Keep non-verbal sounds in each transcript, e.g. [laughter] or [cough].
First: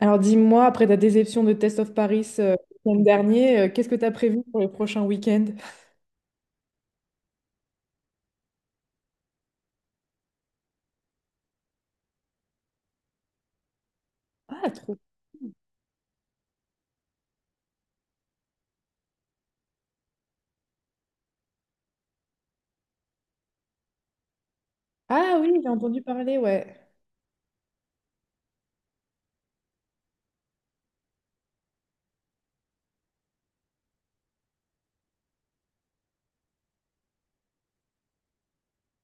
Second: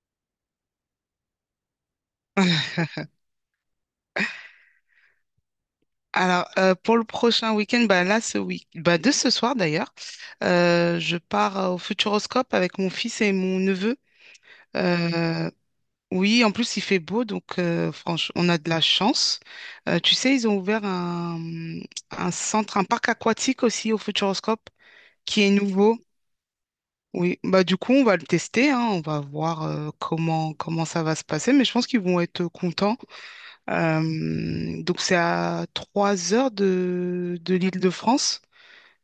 Alors dis-moi, après ta déception de Test of Paris le week-end [laughs] dernier, qu'est-ce que tu as prévu pour le prochain week-end? Alors, pour le prochain week-end, bah là, ce week bah de ce soir d'ailleurs, je pars au Futuroscope avec mon fils et mon neveu. Ah, trop. Euh, oui, en plus, il fait beau, donc franchement, on a de la chance. Tu sais, ils ont ouvert un centre, un parc aquatique aussi au Futuroscope, Ah qui est oui, j'ai nouveau. entendu parler, ouais. Oui, bah du coup, on va le tester, hein, on va voir comment ça va se passer, mais je pense qu'ils vont être contents. Donc c'est à 3 heures de l'Île-de-France.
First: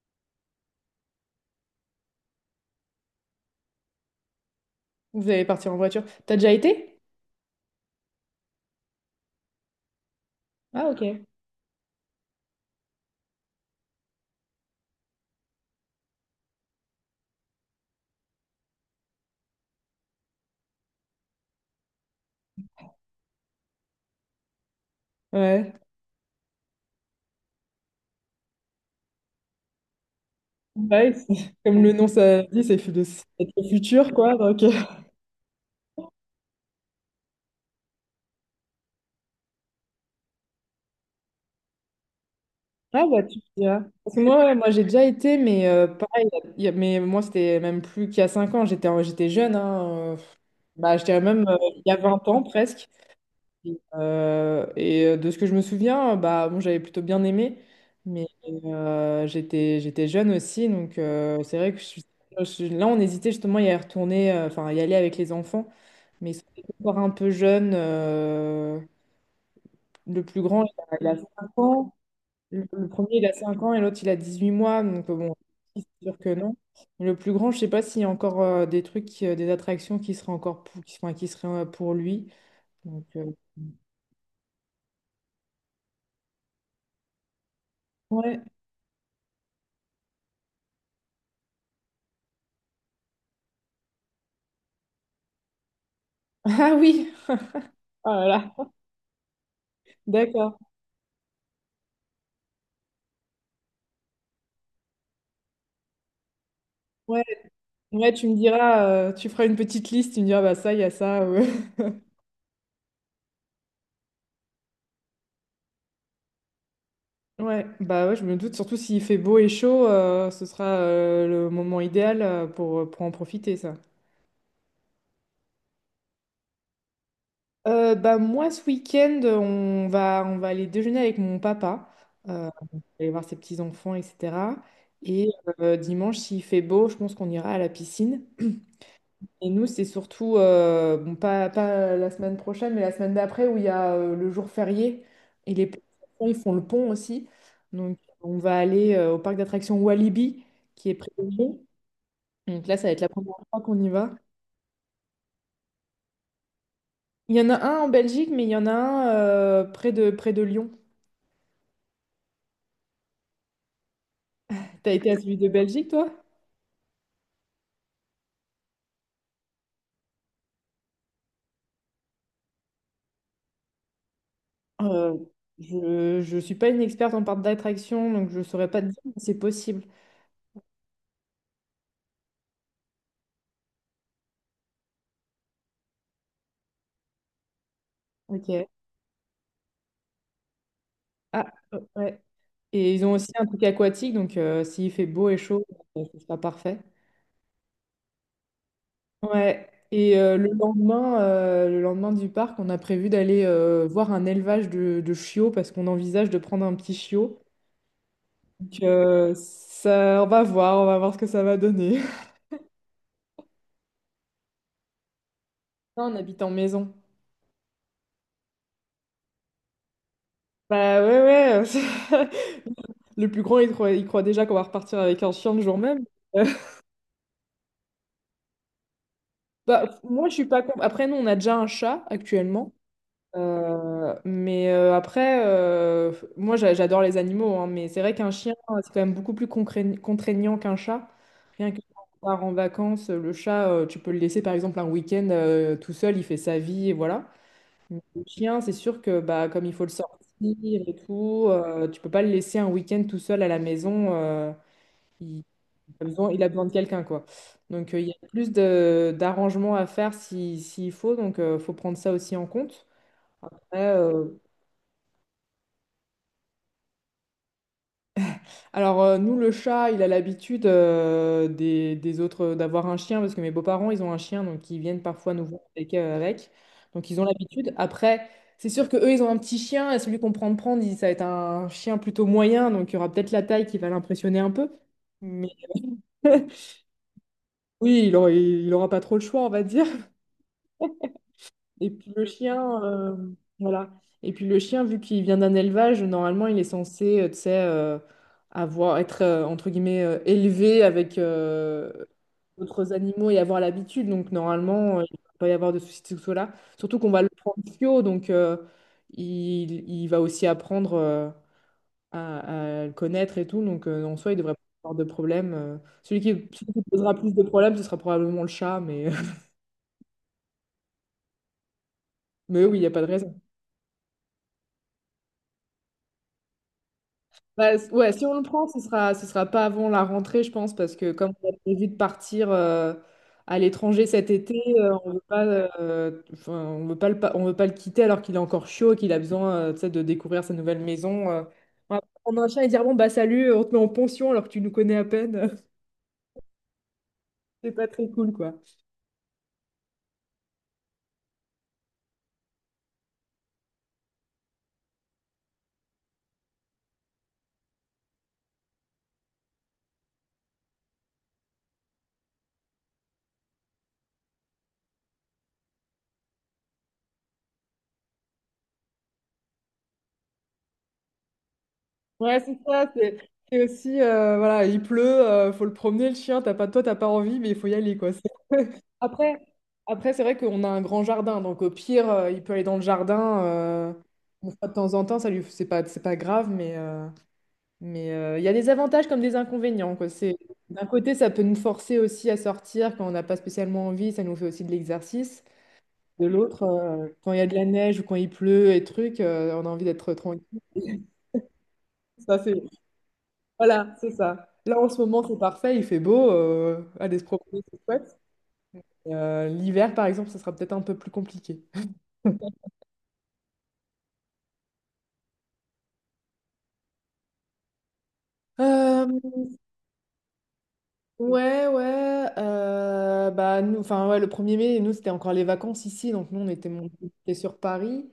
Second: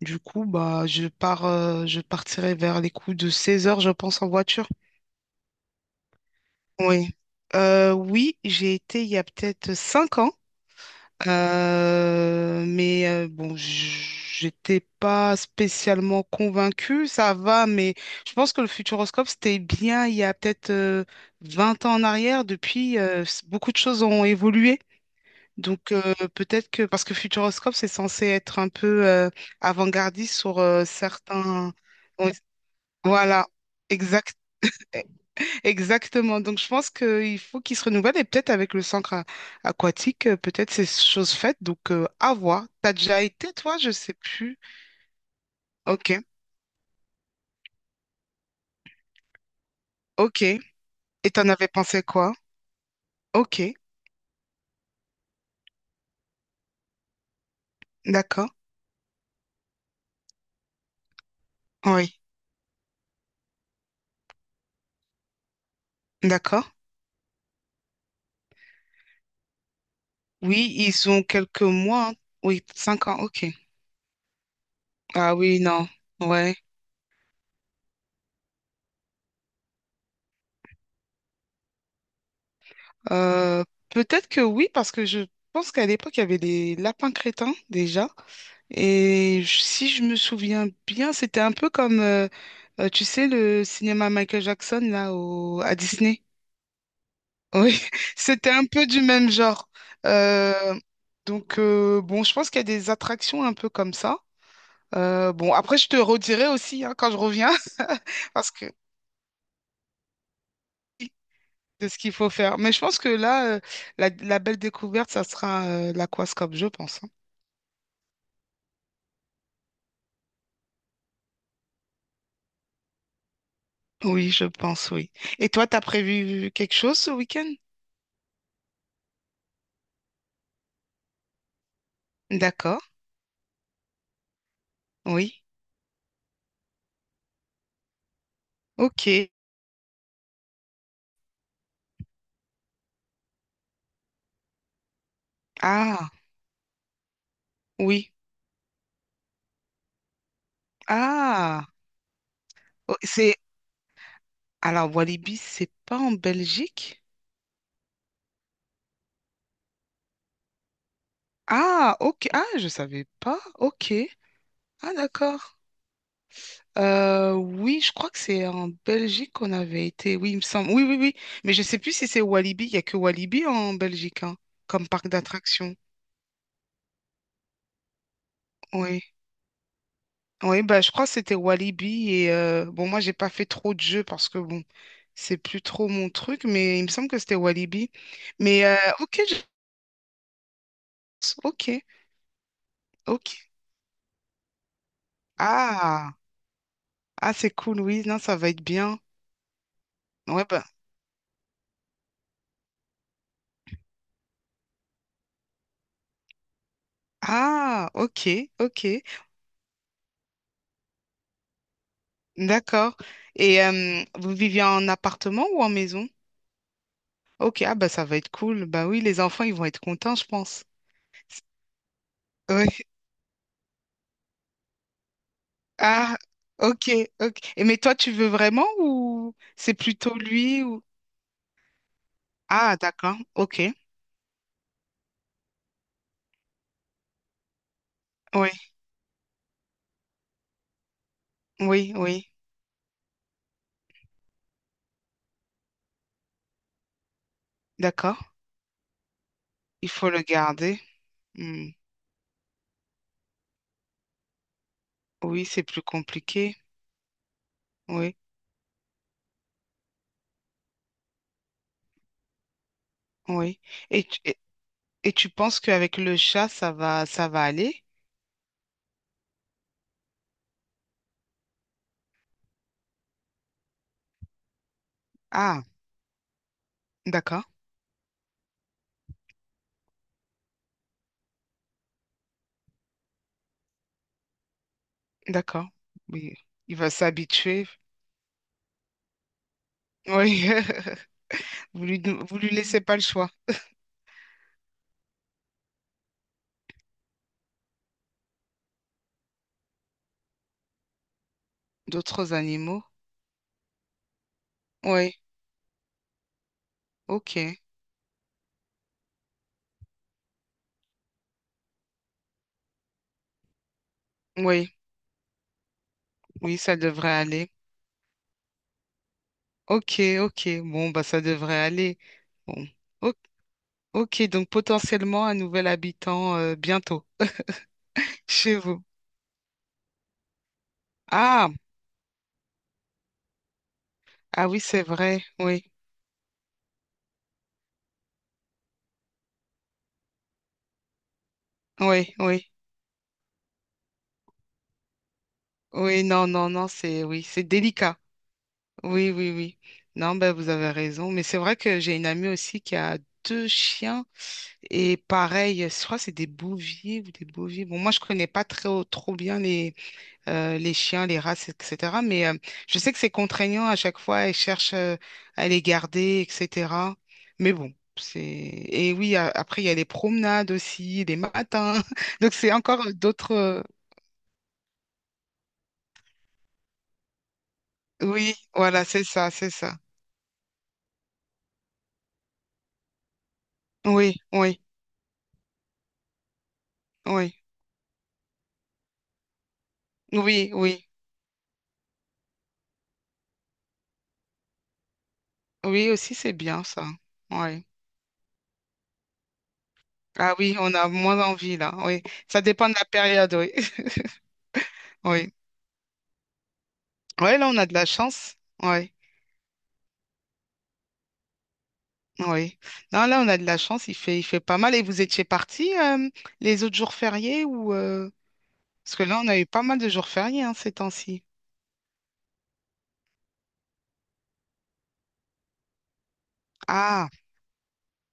Du coup, bah, je partirai vers les coups de 16 heures, je pense, en voiture. Vous allez partir en voiture. T'as déjà été? Oui. Oui, j'ai été il y a peut-être 5 ans. Ah, ok. Mais bon, j'étais pas spécialement convaincue, ça va, mais je pense que le futuroscope, c'était bien il y a peut-être 20 ans en arrière. Depuis, beaucoup de choses ont évolué. Ouais. Donc peut-être que parce que Futuroscope c'est censé être un peu avant-gardiste sur Ouais, [laughs] certains. comme le nom Oui, ça dit, c'est voilà, le futur, exact quoi. Exactement. Donc je pense qu'il faut qu'il se renouvelle, et peut-être avec le centre aquatique, peut-être c'est chose faite, donc à voir. T'as Ah déjà bah tu me été, toi? diras. Je sais Parce que moi, ouais, plus. moi j'ai déjà été, mais Ok. pareil, mais moi c'était même plus qu'il y a 5 ans, j'étais jeune, hein, Ok. Et bah, je dirais même t'en avais il y a pensé 20 quoi? ans presque. Ok. Et de ce que je me souviens, bah, bon, j'avais plutôt bien aimé, mais D'accord. J'étais jeune aussi, donc c'est vrai que Oui. Là, on hésitait justement à y retourner, enfin, à y aller avec les enfants, mais ils sont D'accord. encore un peu jeunes. Le plus grand, Oui, il ils a, il ont 5 quelques ans, mois, hein. Oui, le cinq premier, ans il a Ok. 5 ans, et l'autre, il a 18 mois, donc Ah bon, oui, c'est non. sûr que Ouais. non. Le plus grand, je sais pas s'il y a encore des trucs, des attractions qui seraient encore pour, qui, enfin, qui seraient pour lui. Donc, euh, Euh, Peut-être que oui, parce que je pense qu'à l'époque, il y avait les lapins crétins déjà. ouais. [laughs] Si je me souviens bien, c'était un peu comme, tu sais, le cinéma Michael Jackson, là, à Disney. Ah oui! Oui, Oh [laughs] là c'était là, un peu du même genre. d'accord. Euh, donc, bon, je pense qu'il y a des attractions un peu comme ça. Bon, après, je te redirai aussi, hein, quand je Ouais, reviens. ouais, tu [laughs] me Parce que diras, tu feras une petite liste, tu me diras, bah ça, il y a oui, ça. Ouais. de ce qu'il faut faire. Mais je pense que là, la belle découverte, ça sera l'aquascope, je pense, hein. [laughs] Ouais, bah ouais, je me doute, surtout s'il fait beau et chaud, ce sera le moment idéal pour en profiter, ça. Oui, je pense, oui. Et toi, t'as prévu quelque chose ce week-end? Bah moi, ce week-end, on va aller déjeuner avec mon papa, euh, D'accord, aller voir ses petits-enfants, etc. Et oui. Dimanche, s'il fait beau, je pense qu'on ira à la piscine. Ok. Et nous, c'est surtout, bon, pas la semaine prochaine, mais la semaine d'après où il y a le jour férié et les Ah, ils font le pont aussi. Donc, oui. on va aller au parc d'attractions Walibi qui est près de Lyon. Ah, Donc là, ça va oh, être la c'est... première fois qu'on y va. Alors, Walibi, c'est pas en Belgique? Il y en a un en Belgique, mais il y en a un près de Lyon. Ah, ok. Ah, je savais pas. Ok. T'as Ah, été à celui de d'accord. Belgique, toi? Oui, je crois que c'est en Belgique qu'on avait été. Oui, il me semble. Oui, oui, oui. Mais je sais plus si c'est Walibi. Il y a que Walibi en Belgique, hein, comme parc Euh, d'attractions. je suis pas une experte en parc d'attraction, donc je ne saurais pas te Oui. dire, mais c'est possible. Oui, bah, je crois que c'était Walibi. Et bon, moi, j'ai pas fait trop de jeux parce que bon, c'est plus trop mon truc, mais il me semble que c'était Walibi. Mais Ok. Ok. Ah, Ok, ouais. Et ils ont ok. aussi un truc aquatique, donc s'il fait beau et chaud, Ah, ce sera parfait. ah, c'est cool. Oui, non, ça va être bien. Ouais. Et euh, Ouais, le bah, lendemain, euh, le lendemain du parc, on a prévu d'aller voir un élevage de chiots parce qu'on envisage de prendre un petit chiot. ah, ok, ok, Donc, ça, on va voir ce que ça va donner. [laughs] d'accord. Et vous viviez en appartement ou en Non, maison? on habite en maison. Ok, ah, bah, ça va être cool. Bah oui, les enfants, ils vont être contents, je pense. Bah ouais, ouais. [laughs] Ouais. Le plus grand, il croit déjà qu'on va repartir avec un chien le jour même. Ah, [laughs] ok, ok. Et mais toi, tu veux vraiment, ou c'est Bah, plutôt moi, je suis pas lui contre. ou... Après, nous, on a déjà un chat actuellement. Ah, d'accord. Ok. Mais après, moi j'adore les animaux, hein, mais c'est vrai qu'un Oui, chien, c'est quand même beaucoup plus contraignant qu'un chat. Rien que oui, quand on oui. part en vacances, le chat, tu peux le laisser par exemple un week-end tout seul, il fait sa vie et voilà. Mais D'accord. le chien, c'est sûr que bah, comme il faut le Il faut sortir le garder. et tout, Hmm. Tu peux pas le laisser un week-end tout seul à la maison. euh, il, Oui, c'est plus il a besoin, il a compliqué. besoin de quelqu'un, quoi. Donc il y Oui, a plus d'arrangements à faire si, s'il faut, donc faut prendre ça aussi en compte. oui. Ouais. Et, tu- et, et tu penses qu'avec le chat, ça va aller? Alors, nous, le chat, il a l'habitude des autres d'avoir un chien parce que mes beaux-parents, ils ont un chien, donc ils viennent parfois nous voir Ah, avec. Donc ils ont d'accord, l'habitude. Après, c'est sûr que eux, ils ont un petit chien et celui qu'on prend de prendre, ça va être un chien plutôt moyen, donc il y aura peut-être la taille qui va l'impressionner un peu. Mais d'accord. Oui. Il va s'habituer. oui, il aura pas trop le choix, on va dire. Oui. [laughs] Et puis le Vous lui laissez chien, pas le choix. voilà. Et puis le chien, vu qu'il vient d'un élevage, normalement, il est censé, tu sais, avoir, être, entre guillemets, élevé avec D'autres animaux? d'autres animaux et avoir l'habitude. Donc, normalement, il Oui. ne va pas y avoir de soucis de ce côté-là. Surtout qu'on va le prendre Ok. fio, donc il va aussi apprendre à le connaître et tout. Donc, en soi, il devrait pas Oui, avoir de problème. Celui qui, oui, celui ça qui devrait posera plus de aller. problèmes, ce sera probablement le chat, mais, [laughs] Ok, ok. Bon, bah, ça devrait aller. mais Bon. oui, il n'y a pas de raison. Ok, donc potentiellement un nouvel habitant bientôt Bah, ouais, si on le chez prend, ce vous. sera, ce sera pas avant la rentrée, je pense, parce que comme Ah, on a prévu de partir à l'étranger cet ah été, oui, c'est on veut vrai. pas, Oui, enfin, on veut pas le quitter alors qu'il est encore chaud, et qu'il a besoin, tu sais, de découvrir sa nouvelle maison. On va pas oui, prendre un oui, chien et dire bon bah salut, on te met en pension alors que tu nous connais à peine. oui. Non, non, non, c'est oui, c'est [laughs] C'est pas délicat. très cool, quoi. Oui, oui, oui. Non, ben vous avez raison. Mais c'est vrai que j'ai une amie aussi qui a deux chiens, et pareil, je crois que c'est des bouviers ou des bouviers. Bon, moi je connais pas très trop bien les chiens, les races, etc. Mais je sais que c'est contraignant à chaque fois, ils cherchent à les garder, etc. Mais bon, c'est... Et oui, après, il y a les promenades aussi, les matins. [laughs] Donc, Ouais, c'est c'est encore ça. C'est d'autres... c'est aussi, voilà, il pleut, faut le promener le chien. T'as pas, toi, t'as pas envie, mais il faut y aller, quoi. Oui, voilà, c'est ça, Après, c'est ça. après, c'est vrai qu'on a un grand jardin, donc au pire, il peut aller dans le jardin. Oui, Une oui, fois de temps en temps, c'est pas grave, mais euh, oui. mais euh, il y a des avantages comme des inconvénients, quoi. Oui, D'un oui. côté, ça peut nous forcer aussi à sortir quand on n'a pas spécialement envie, ça nous fait aussi de l'exercice. Oui, aussi, De c'est l'autre, bien ça. Quand il y a de Oui. la neige ou quand il pleut et trucs, on a envie d'être Ah oui, tranquille. on a moins envie là. Oui. Ça, Ça c'est, dépend de la période, oui. [laughs] voilà, c'est ça. Là, en ce moment, Oui. c'est parfait, il fait beau, allez se Oui, là, on promener, a de c'est la chouette. chance. Oui. L'hiver, par exemple, ça sera peut-être un peu plus compliqué. Oui. Non, là, on a de la chance, il fait pas mal. Et vous étiez partis les autres jours fériés, ou parce que Euh, là, on a eu pas mal de jours fériés, hein, ces temps-ci. Ouais, ouais. Bah, nous, enfin, ouais, le 1er mai, nous, c'était encore les vacances ici. Donc, nous, on était Ah, montés sur Paris.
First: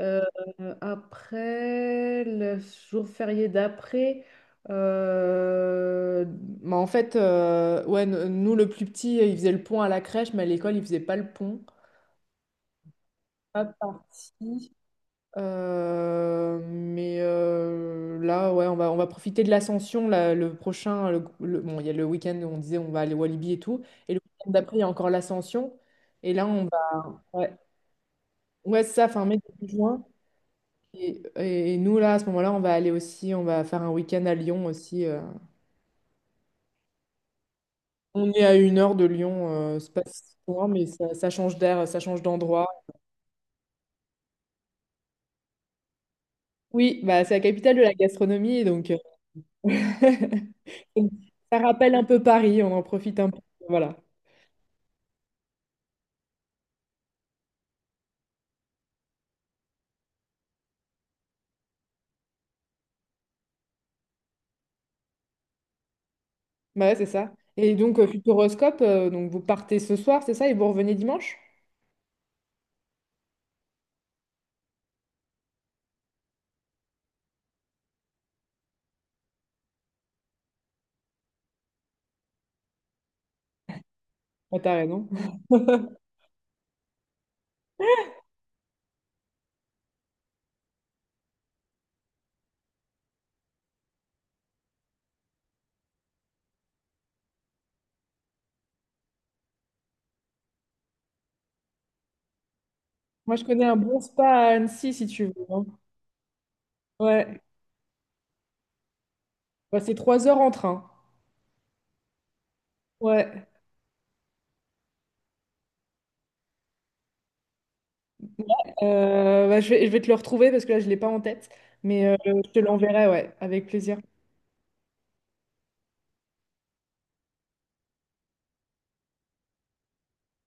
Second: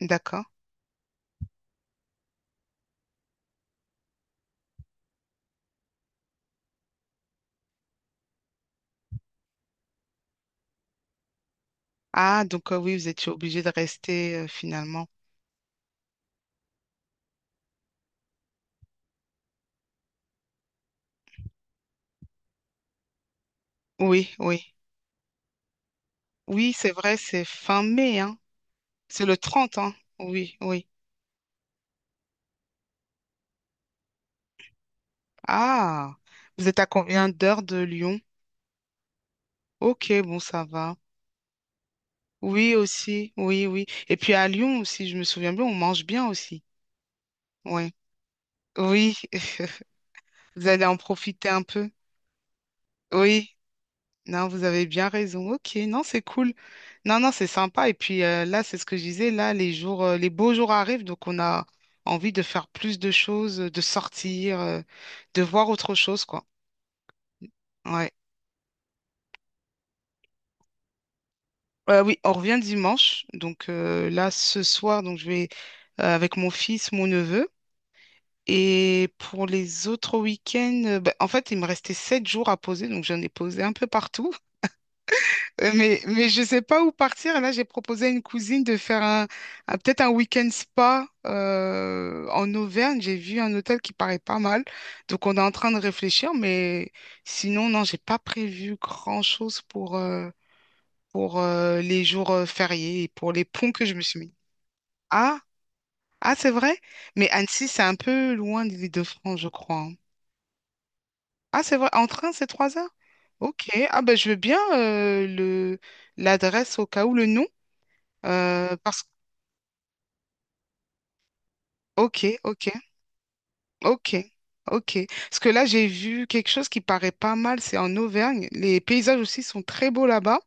Euh, d'accord. Après, le jour férié d'après, bah, en fait, ouais, nous, le plus petit, il faisait le pont à la crèche, mais à l'école, il faisait pas le pont. Ah, donc oui, vous étiez obligé Pas de rester parti. finalement. Mais là, ouais, on va profiter de l'ascension. Là, le prochain, bon, il y a le week-end où on disait on va aller au Walibi et tout. Et le Oui, week-end oui. d'après, il y a encore l'ascension. Et là, on Oui, c'est vrai, va. c'est Ouais, fin mai, hein. ouais, c'est ça, fin C'est le mai, début 30, hein. juin. Oui, oui. Et nous, là, à ce moment-là, on va aller aussi, on va faire un week-end à Lyon aussi. Ah, vous êtes à combien d'heures de Lyon? On est à 1 heure de Lyon, c'est pas Ok, si bon, ça loin, mais va. ça change d'air, ça change d'endroit. Oui, aussi, oui, oui. Et puis à Lyon aussi, je me souviens bien, on mange bien aussi. Oui, bah, c'est la capitale de Oui. la gastronomie, donc. Oui, [laughs] vous allez en profiter Ça un peu. rappelle un peu Paris, on en profite un peu. Oui, Voilà. non, vous avez bien raison. Ok, non, c'est cool. Non, non, c'est sympa. Et puis là, c'est ce que je disais, là, les beaux jours arrivent, donc on a envie de faire plus de choses, de sortir, de voir autre chose, quoi. Bah ouais, c'est ça. Et donc, Ouais. Futuroscope, donc vous partez ce soir, c'est ça, et vous revenez dimanche? Oui, on revient dimanche. Donc là, ce soir, donc je vais avec mon fils, mon neveu. Et pour les autres week-ends, bah, en fait, il me restait 7 jours à poser, donc j'en ai posé un peu partout. Ah, t'as raison. Euh, Mais, [laughs] mais je ne sais pas où partir. Là, j'ai proposé à une cousine de faire peut-être un week-end spa en Auvergne. J'ai vu un hôtel qui paraît pas mal. Donc, on est en train de réfléchir. Mais sinon, non, j'ai pas prévu grand-chose pour les jours fériés et pour Moi, je les connais ponts un que je bon me suis spa mis. à Annecy, si tu veux, Ah, hein. ah, c'est vrai? Mais Ouais. Annecy, c'est un peu loin de l'Île-de-France, je crois, Bah, hein. c'est 3 heures en train. Ah, c'est vrai. En train, c'est 3 heures? Ouais. Ok. Ah, ben, je veux bien l'adresse au cas où, le nom. Parce Bah, je vais te le retrouver parce que là, je ne l'ai pas en tête. Mais Ok, je te ok, l'enverrai, ouais, avec plaisir. ok, ok. Parce que là, j'ai vu quelque chose qui paraît pas mal, c'est en Auvergne. Les paysages aussi sont très beaux là-bas,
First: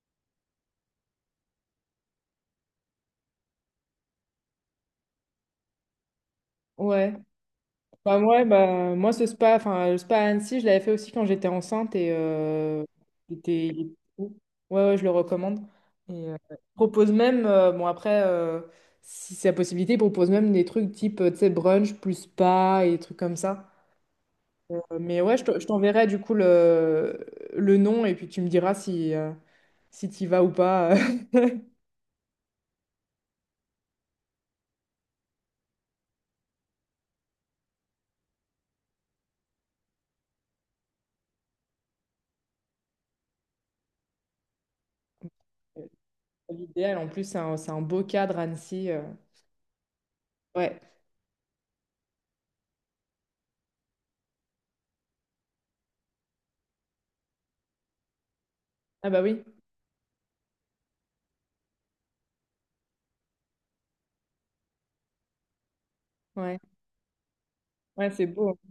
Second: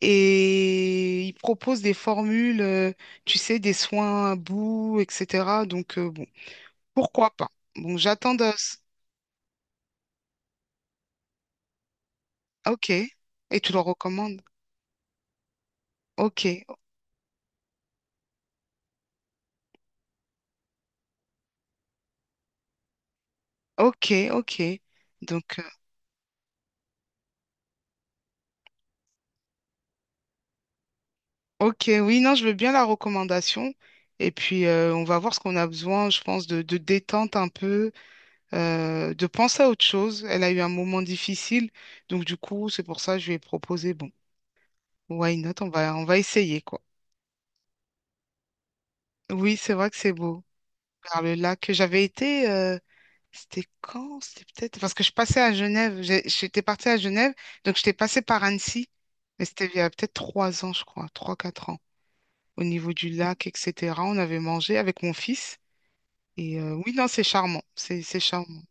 et ils proposent des formules, tu sais, des soins à bout, etc. Donc, bon, Ouais. pourquoi pas? Bon, Bah, j'attends de... ouais, bah, moi, ce spa, enfin, le spa à Annecy, je l'avais fait aussi quand j'étais enceinte et Ok, il et était- tu le il était cool. recommandes? Ouais, ouais, je le recommande. Et, Ok, il propose même, bon, après, si c'est la possibilité, il propose même des trucs type, tu sais, brunch plus spa et des trucs comme ça. ok, ok. Mais ouais, Donc, je t'enverrai du coup le nom et puis tu me diras si tu vas ou pas. [laughs] ok, oui, non, je veux bien la recommandation. Et puis, on va voir ce qu'on a besoin, je pense, de détente un peu. De penser à autre chose. Elle a eu un moment difficile, donc du coup, c'est pour ça que je lui ai proposé, bon, why not, on va essayer, quoi. L'idéal, en plus, c'est un beau cadre, Annecy. Oui, c'est vrai que c'est beau. Ouais. Vers le lac, j'avais été, c'était quand? C'était peut-être, parce que je passais à Genève. J'étais partie à Genève, donc j'étais passée par Annecy, Ah bah oui, mais c'était il y a peut-être 3 ans, je crois, trois, quatre ans, au niveau du lac, etc. On avait mangé avec mon fils, ouais. et oui, non, c'est charmant, Ouais, c'est c'est beau. charmant.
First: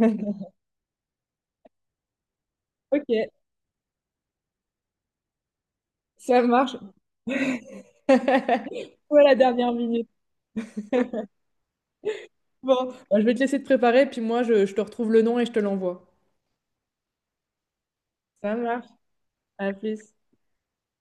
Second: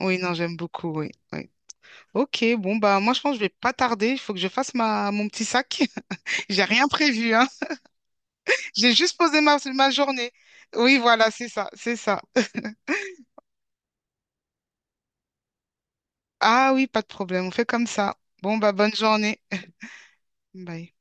Oui, non, j'aime beaucoup, oui. Oui. Ok, bon bah Ok, moi je pense que je vais pas tarder, il faut que je fasse ma mon petit sac. ça [laughs] J'ai marche. rien prévu, hein. J'ai [laughs] Ou juste à la posé dernière ma minute. journée. Oui, voilà, c'est ça, c'est ça. Bon, bah, je vais te laisser te préparer, puis moi, je te retrouve le nom et je te l'envoie. Ah oui, pas de problème, on fait comme ça. Ça Bon bah marche. bonne journée. À plus. Bye.